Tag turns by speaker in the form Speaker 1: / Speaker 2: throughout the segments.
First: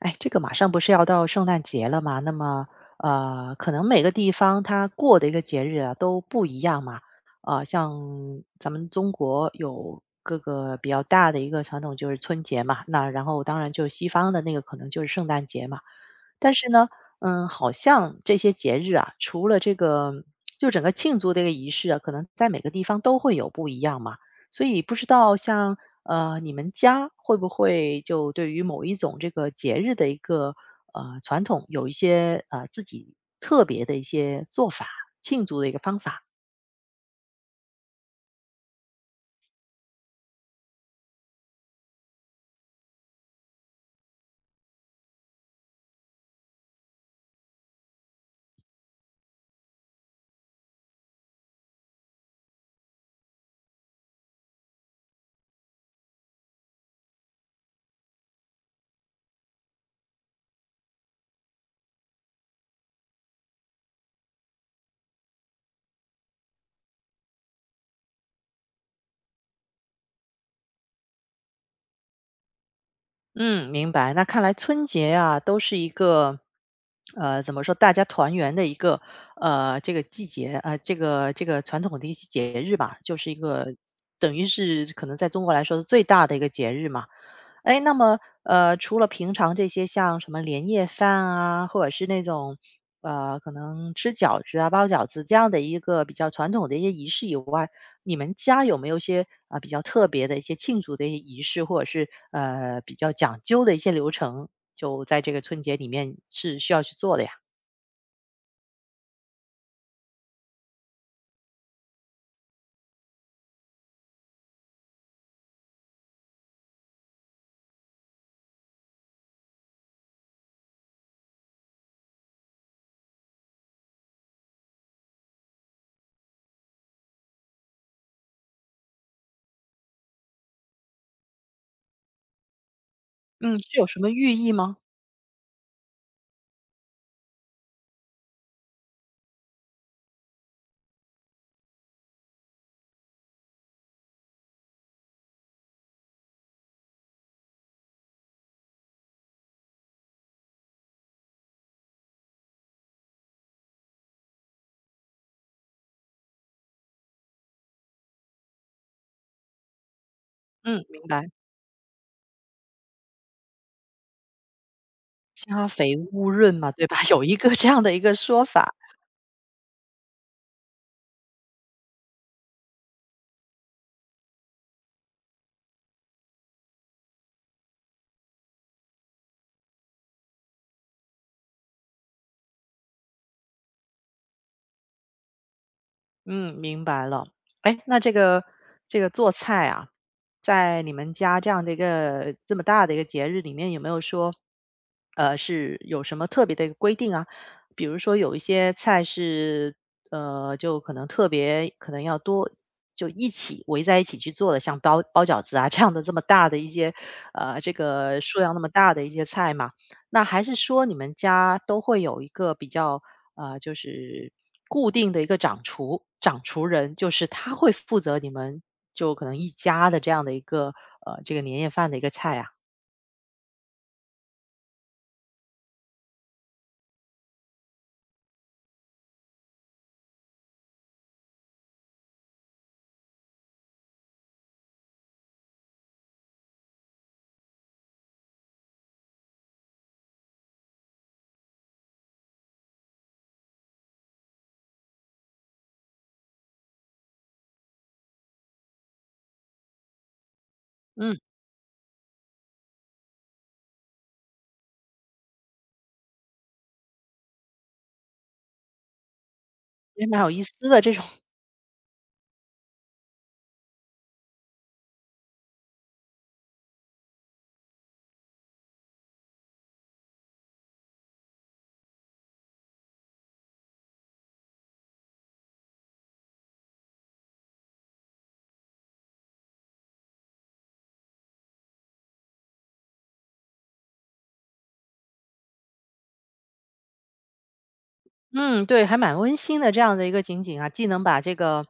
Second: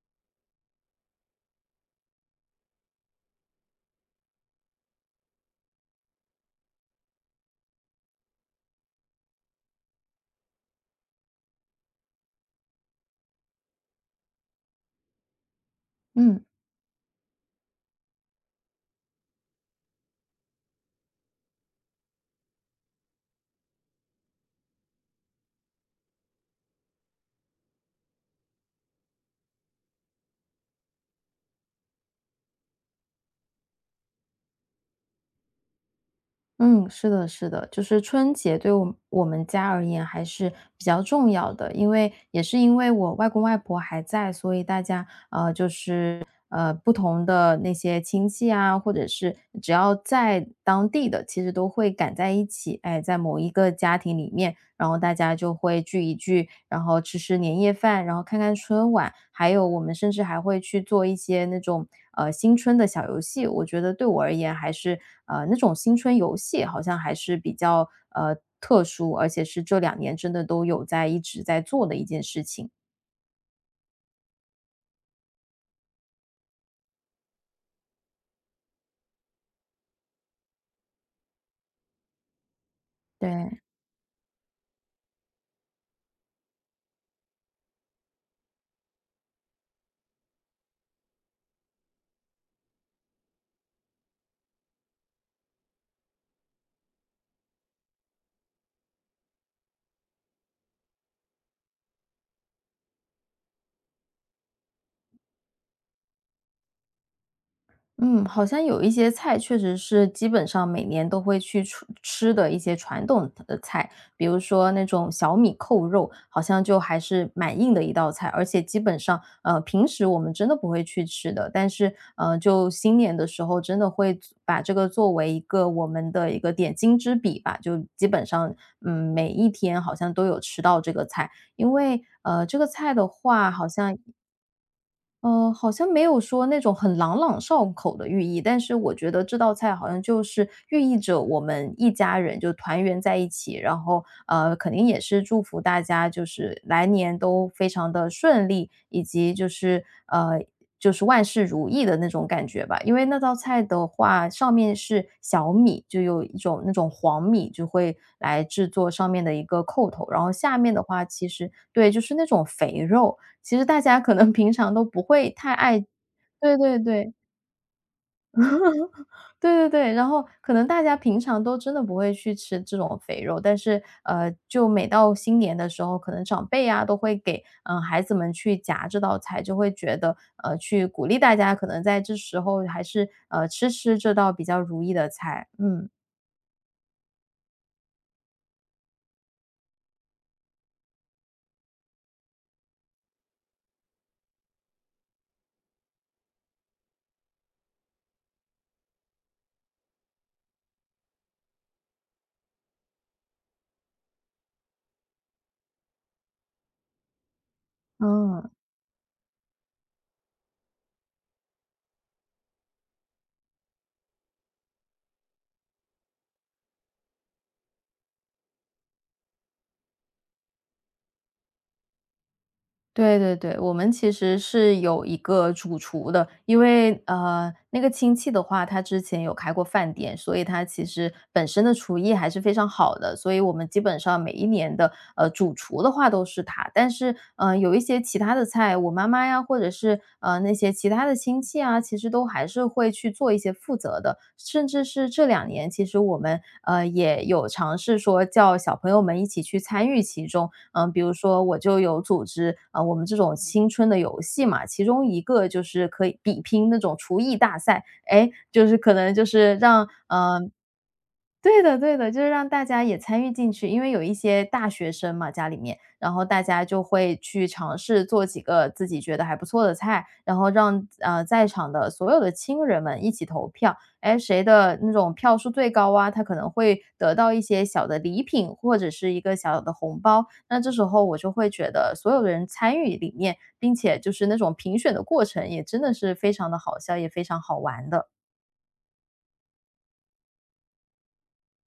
Speaker 1: 哎，这个马上不是要到圣诞节了嘛，那么，可能每个地方它过的一个节日啊都不一样嘛。啊，像咱们中国有各个比较大的一个传统就是春节嘛，那然后当然就是西方的那个可能就是圣诞节嘛。
Speaker 2: 嗯
Speaker 1: 但是呢，嗯，好像这些节日啊，除了这个就整个庆祝的一个仪式啊，可能在每个地方都会有不一样嘛。所以不知道像你们家会不会就对于某一种这个节日的一个传统，有一些自己特别的一些做法，庆祝的一个方法？
Speaker 2: 嗯，是的，是的，就是春节对我们家而言还是比较重要的，因为也是因为我外公外婆还在，所以大家不同的那些亲戚啊，或者是只要在当地的，其实都会赶在一起，哎，在某一个家庭里面，然后大家就会聚一聚，然后吃吃年夜饭，然后看看春晚，还有我们甚至还会去做一些那种新春的小游戏。我觉得对我而言，还是那种新春游戏好像还是比较特殊，而且是这两年真的都有在一直在做的一件事情。
Speaker 1: 嗯，明白。那看来春节啊，都是一个怎么说，大家团圆的一个这个季节这个传统的一些节日吧，就是一
Speaker 2: 对，
Speaker 1: 个等于是可能在中国来说是最大的一个节日嘛。哎，那么，除了平常这些像什么年夜饭啊，或者是那种，可能吃饺子啊、包饺子这样的一个比较传统的一些仪式以外，你们家有没有一些啊、比较特别的一些庆祝的一些仪式，或者是比较讲究的一些流程，就在这个春节里面是需要去做的呀？
Speaker 2: 嗯，好像有一些菜确实是基本上每年都会去出吃的一些传统的菜，比如说那种小米扣肉，好像就还是蛮硬的一道菜，而且基本上平时我们真的不会去吃的，但是就新年的时候真的会把这个作为一个我们的一个点睛之笔吧，就基本上每一天好像都有吃到这个菜，因为这个菜的话
Speaker 1: 嗯，
Speaker 2: 好
Speaker 1: 是有
Speaker 2: 像
Speaker 1: 什么寓意吗？
Speaker 2: 好像没有说那种很朗朗上口的寓意，但是我觉得这道菜好像就是寓意着我们一家人就团圆在一起，然后肯定也是祝福大家就是来年都非常的顺利，以及就是万事如意的那种感觉吧。因为那道菜的话，上面是小米，就有一种那种黄米，就会来制作上面的一个扣头，然后下面的
Speaker 1: 嗯，明
Speaker 2: 话，
Speaker 1: 白，
Speaker 2: 其实对，就是那种肥肉。其实大家可能平常都不会太
Speaker 1: 家
Speaker 2: 爱
Speaker 1: 肥屋 润
Speaker 2: 对
Speaker 1: 嘛，
Speaker 2: 对
Speaker 1: 对吧？
Speaker 2: 对，
Speaker 1: 有一个这样的一个说法。
Speaker 2: 对对对，然后可能大家平常都真的不会去吃这种肥肉，但是，就每到新年的时候，可能长辈啊都会给，孩子们去夹这道菜，就会觉得，去鼓励大家可能在这时候还是，吃吃这道比较如意的菜，嗯，
Speaker 1: 嗯，明白了。哎，那这个做菜啊，在你们家这样的一个这么大的一个节日里面，有没有说，是有什么特别的一个规定啊？比如说有一些菜是，就可能特别可能要多就一起围在一起去做的，像包包饺子啊这样的这么大的一些，这个数
Speaker 2: 嗯。
Speaker 1: 量那么大的一些菜嘛。那还是说你们家都会有一个比较，就是固定的一个掌厨人，就是他会负责你们就可能一家的这样的一个，这个年夜饭的一个菜啊？
Speaker 2: 对对对，我们其实是有一个主厨的，因为那个亲戚的话，他之前有开过饭店，所以他其实本身的厨艺还是非常好的，所以我们基本上每一年的主厨的话都是他。但是有一些其他的菜，我妈妈呀，或者是那些其他的亲戚啊，他其实都还是会去做一些负责的。甚至是这两年，其实我们，也有尝试说叫小朋友们一起去参与其中。嗯，比如
Speaker 1: 嗯，
Speaker 2: 说我就有组织，啊，我们这种青春的游戏嘛，其中一个就是可以比拼那种厨艺大赛。哎，就是可能就是让，
Speaker 1: 也蛮有
Speaker 2: 嗯。
Speaker 1: 意思的这种。
Speaker 2: 对的对的，就是让大家也参与进去。因为有一些大学生嘛，家里面，然后大家就会去尝试做几个自己觉得还不错的菜，然后让，在场的所有的亲人们一起投票。哎，谁的那种票数最高啊，他可能会得到一些小的礼品，或者是一个小的红包。那这时候我就会觉得所有人参与里面，并且就是那种评选的过程也真的是非常的好笑，也非常好玩的，
Speaker 1: 嗯，对，还蛮温馨的这样的一个情景啊，既能把这个，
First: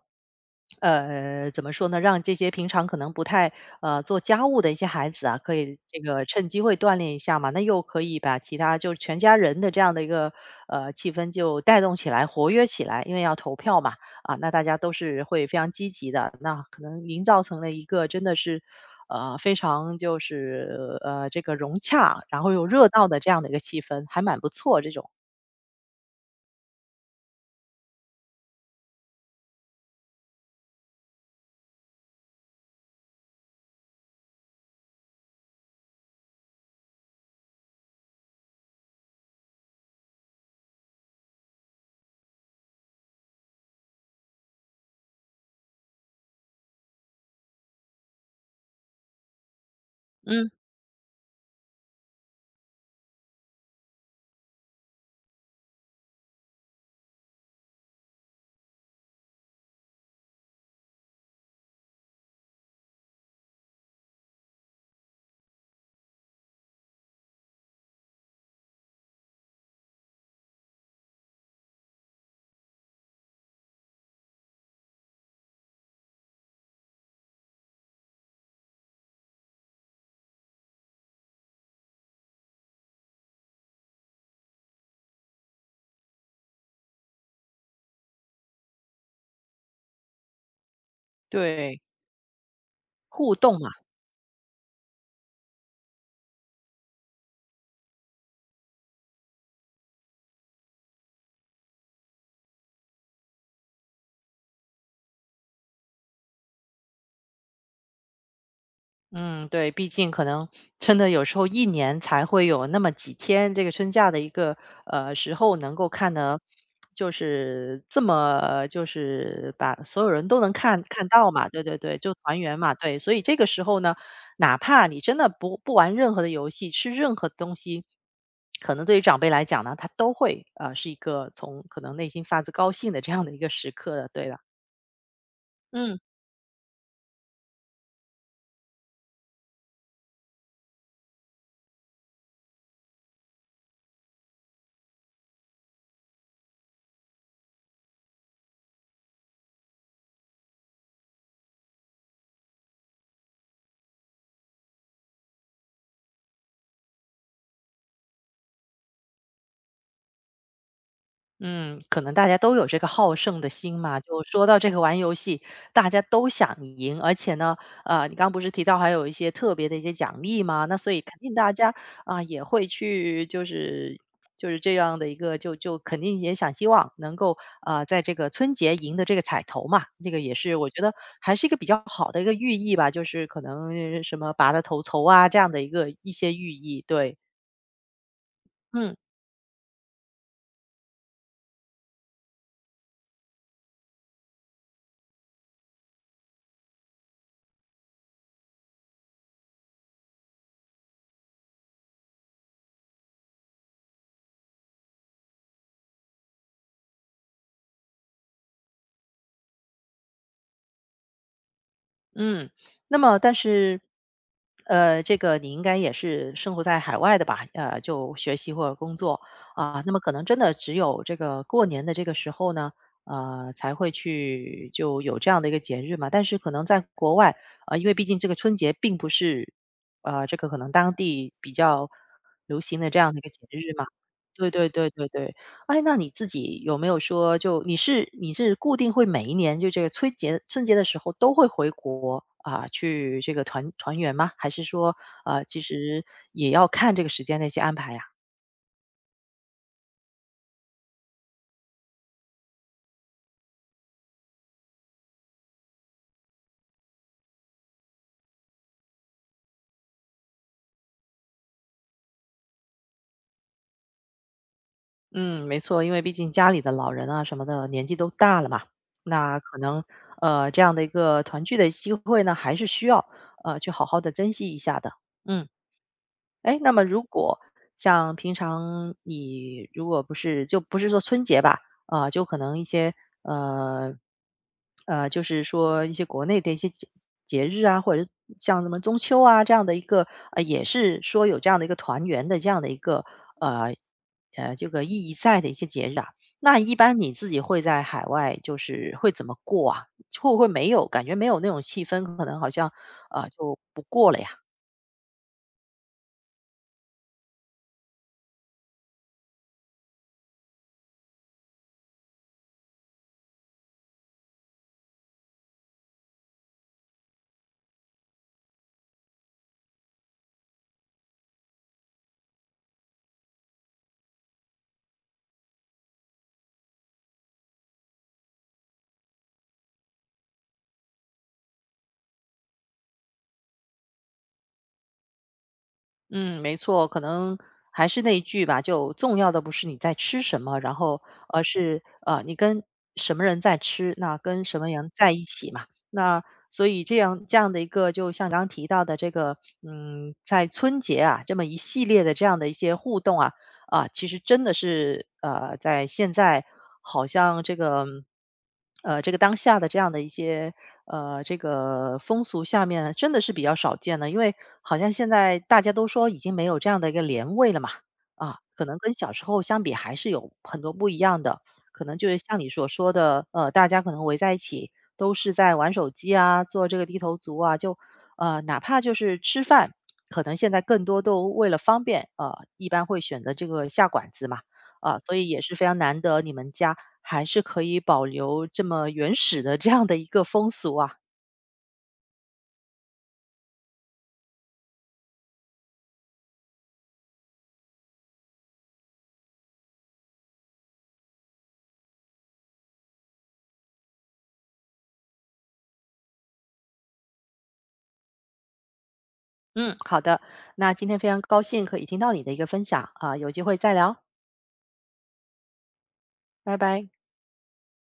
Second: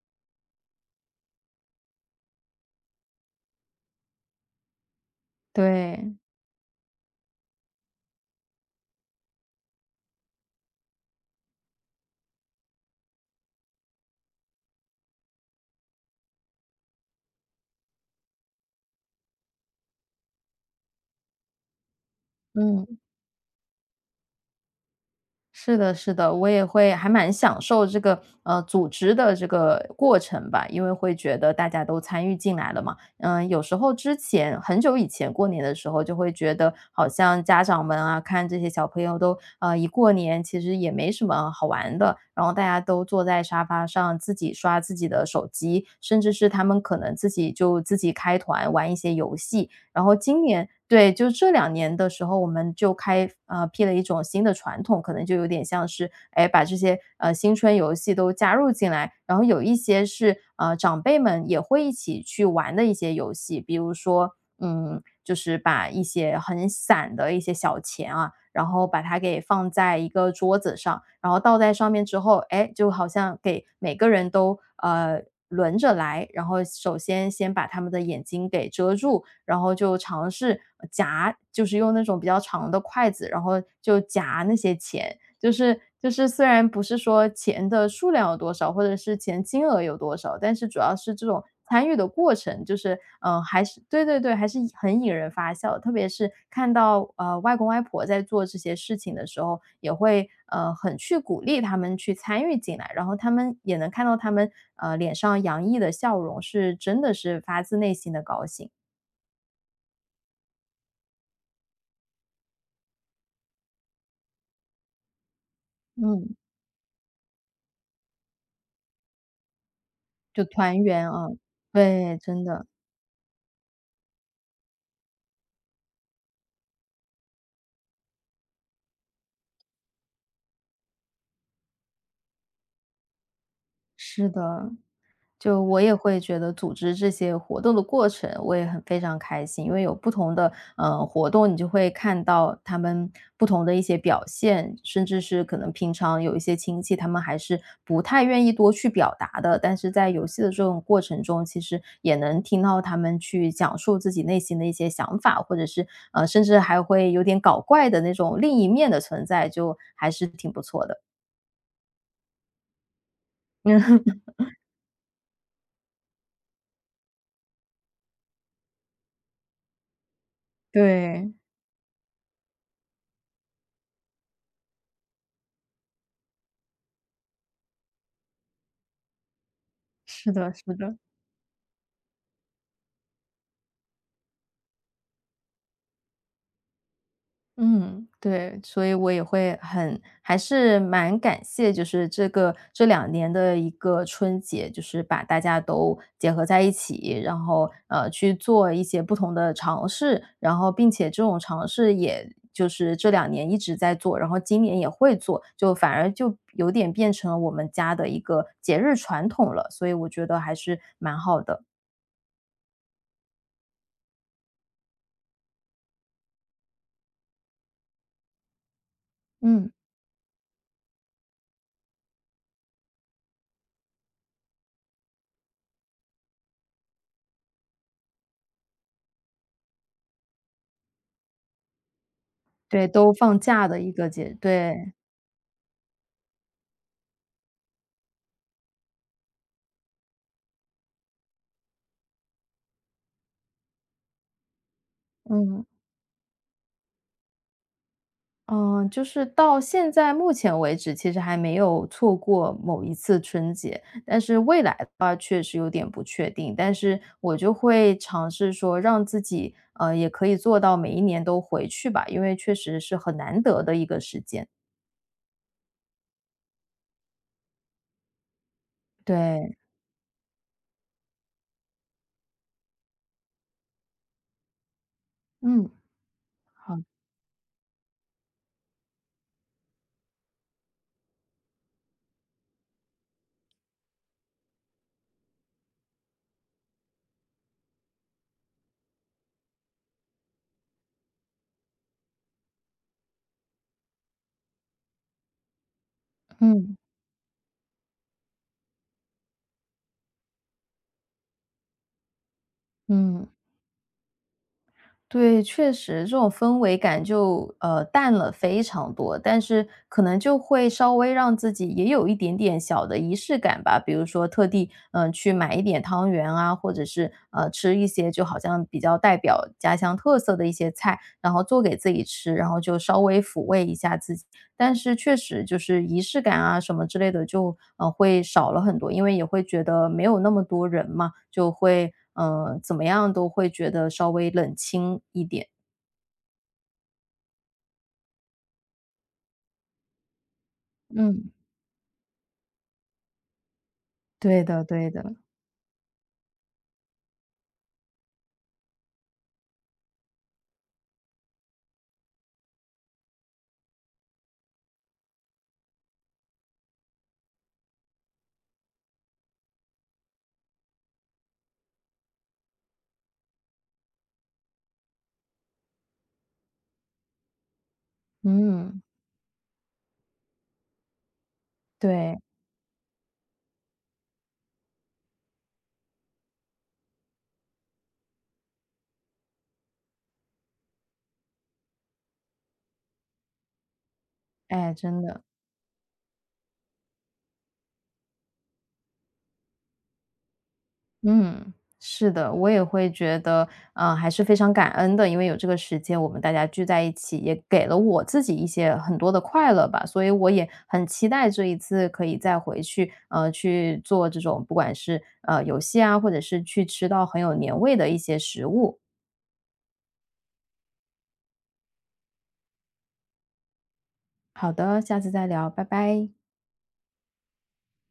Speaker 1: 怎么说呢，让这些平常可能不太做家务的一些孩子啊，可以这
Speaker 2: 对，
Speaker 1: 个趁机会锻炼一下嘛，那又可以把其他就是全家人的这样的一个气氛就带动起来、活跃起来，因为要投票嘛，啊，那大家都是会非常积极的，那可能营造成了一个真的是。非常就是这个融洽，然后又热
Speaker 2: 嗯。
Speaker 1: 闹的这样的一个气氛，还蛮不错。这种，
Speaker 2: 是的，是的，我也会还蛮享受这个组织的这个过程吧，因为会觉得大家都参与进来了嘛。嗯、有时候之前很久以前过年的时候，就会觉得好像家长们啊，看这些小朋友都一过年其实也没什么好玩的，然后大家都坐在沙发上自己刷自己的手机，甚至是他们可能自己就自己开团玩一些游戏，然后今
Speaker 1: 嗯，
Speaker 2: 年对，就这两年的时候，我们就开辟了一种新的传统，可能就有点像是，哎，把这些，新春游戏都加入进来，然后有一些是，长辈们也会一起去玩的一些游戏。比如说，嗯，就是把一些很散的一些小钱啊，然后把它给放在一个桌子上，然后倒在上面之后，哎，就好像给每个人都，轮着来，然后首先先把他们的眼睛给遮住，然后就尝试夹，就是用那种比较长的筷子，然后就夹那些钱。就是虽然不是说钱的数量有多少，或者是钱金额有多少，但是主要是这种
Speaker 1: 对。
Speaker 2: 参与的过程，就是
Speaker 1: 互
Speaker 2: 嗯呃
Speaker 1: 动
Speaker 2: 还
Speaker 1: 嘛，
Speaker 2: 是对对对，还是很引人发笑的。特别是看到外公外婆在做这些事情的时候，也会很去鼓励他们去参与进来，然后他们也能看到他们脸上洋溢的笑容，是真的是发自内心的高兴。
Speaker 1: 嗯，对，毕竟可能真的有时候一年才会有那么几天这个春假的一个时候，能够看
Speaker 2: 嗯。
Speaker 1: 的，就是这么就是把所有人都
Speaker 2: 就
Speaker 1: 能
Speaker 2: 团
Speaker 1: 看看
Speaker 2: 圆啊，
Speaker 1: 到嘛，对对对，就
Speaker 2: 对，
Speaker 1: 团
Speaker 2: 真
Speaker 1: 圆
Speaker 2: 的，
Speaker 1: 嘛，对，所以这个时候呢，哪怕你真的不玩任何的游戏，吃任何东西。可能对于长辈来讲呢，他都会是一个从可能内心发自高兴的这样的一个时刻的，对
Speaker 2: 是
Speaker 1: 了，
Speaker 2: 的。就我也
Speaker 1: 嗯，
Speaker 2: 会觉得组织这些活动的过程，我也很非常开心，因为有不同的，活动，你就会看到他们不同的一些表现，甚至是可能平常有一些亲戚，他们还是不太愿意多去表达的，但是在游戏的这种过程中，其实也能听到他们去讲述自己内心的一些想法，或者是，甚至还会有点搞怪的那种另一面的存在，就还是挺不错的。
Speaker 1: 嗯，可能大家都有这个好胜的心嘛。就 说到这个玩游戏，大家都想赢，而且呢，你刚不是提到还有一些特别的一些奖励嘛？那所以肯
Speaker 2: 对，
Speaker 1: 定大家啊、也会去，就是这样的一个，就肯定也想希望能够啊、在这个春节赢的这个彩头嘛。这个
Speaker 2: 是
Speaker 1: 也
Speaker 2: 的
Speaker 1: 是我
Speaker 2: 是
Speaker 1: 觉得
Speaker 2: 的，
Speaker 1: 还是一个比较好的一个寓意吧，就是可能什么拔得头筹啊这样的一个一些寓意。对，
Speaker 2: 嗯，对，所
Speaker 1: 嗯。
Speaker 2: 以我也会很还是蛮感谢，就是这个这两年的一个春节，就是把大家都结合在一起，然后，去做一些不同的尝试，然后并且这种尝试也就是这两年一直在做，然后今年也会做，就反而就有点变成了我们家的一个节日传统了，所以我觉得还是蛮好的。
Speaker 1: 嗯，那么但是，这个你应该也是生活在海外的吧？就学习或者工作
Speaker 2: 嗯，
Speaker 1: 啊，那么可能真的只有这个过年的这个时候呢，才会去就有这样的一个节日嘛。但是可能在国外，因为毕竟这个春节并不是，这个可能当地比较流行
Speaker 2: 对，
Speaker 1: 的这样
Speaker 2: 都
Speaker 1: 的一个
Speaker 2: 放
Speaker 1: 节
Speaker 2: 假
Speaker 1: 日
Speaker 2: 的
Speaker 1: 嘛。
Speaker 2: 一个节
Speaker 1: 对对对
Speaker 2: 对，
Speaker 1: 对对。哎，那你自己有没有说，就你是固定会每一年就这个春节的时候都会回国啊、去这个团团圆吗？还是说其
Speaker 2: 嗯。
Speaker 1: 实也要看这个时间的一些安排呀、
Speaker 2: 嗯，就是到现在目前为止，其实还没有错过某一次春节，但是未来的话确实有点不确定。但是我就会尝试说，让自己也可以做到每一年都回去吧，因为确实是很难得的一个时间。
Speaker 1: 嗯，没错，因为毕竟家里的老人啊什么的年纪都大了嘛，那
Speaker 2: 对，
Speaker 1: 可能这样的一个团聚的机会呢，还是需要去好好的珍惜一下的。嗯。
Speaker 2: 嗯，
Speaker 1: 哎，那
Speaker 2: 好，
Speaker 1: 么如果像平常你如果不是就不是说春节吧，啊、就可能一些呃就是说一些国内的一些节日啊，或者是像什么中秋啊这样的一个，也是说有这样的一个团圆的这样的一个呃这个意义在的一些节日啊。那一
Speaker 2: 嗯
Speaker 1: 般你自己会在海外就是会怎么过啊？会不会没有感觉没有那种气氛，可能好像
Speaker 2: 嗯。
Speaker 1: 就不过了呀？
Speaker 2: 对，确实这种氛围感就，淡了非常多，但是可能就会稍微让自己也有一点点小的仪式感吧。比如说特地，去买一点汤圆啊，或者是，吃一些就好像比较代表家乡特色的一些菜，然后做给自己吃，然后就稍微抚慰一下自己。但是确实就是仪式感啊什么之类的就，会少了很多。因为也会觉得没有那么多人嘛，就会，怎么样都会觉得稍微冷清一点。
Speaker 1: 嗯，没错，可能还是那一句吧，就重要的不是你在吃什么，然后
Speaker 2: 嗯。
Speaker 1: 而是你跟什么人在吃，那
Speaker 2: 对
Speaker 1: 跟什
Speaker 2: 的
Speaker 1: 么人
Speaker 2: 对
Speaker 1: 在
Speaker 2: 的。
Speaker 1: 一起嘛。那所以这样的一个，就像刚刚提到的这个，嗯，在春节啊这么一系列的这样的一些互动啊，啊，其实真的是在现在好像这个这个当下的这样的一些这个风俗下面，真的是比较少见的，因为好像现在大家都说已经没有这样的一个年味了嘛，啊，可能
Speaker 2: 嗯，
Speaker 1: 跟小时候相比还是有很多不一样的，可能就是
Speaker 2: 对，
Speaker 1: 像你所说的，大家可能围在一起。都是在玩手机啊，做这个低头族啊，就哪怕就是吃饭，可能现在更多都为了方便，一般会选择这个下馆子嘛，
Speaker 2: 哎，
Speaker 1: 啊，
Speaker 2: 真
Speaker 1: 所
Speaker 2: 的。
Speaker 1: 以也是非常难得你们家还是可以保留这么原始的这样的一个风俗啊。
Speaker 2: 嗯，是的，我也会觉得，还是非常感恩的，因为有这个时间，我们大家聚在一起，也给了我自己一些很多的快乐吧。所以我也很期待这一次可以再回去，去做这种不管是游戏啊，或者是去吃到很有年味的一些食物。
Speaker 1: 嗯，好的，那今天非常高兴可以听到你的一个分享啊，有机会再聊，
Speaker 2: 好的，下次再聊，拜拜。
Speaker 1: 拜拜。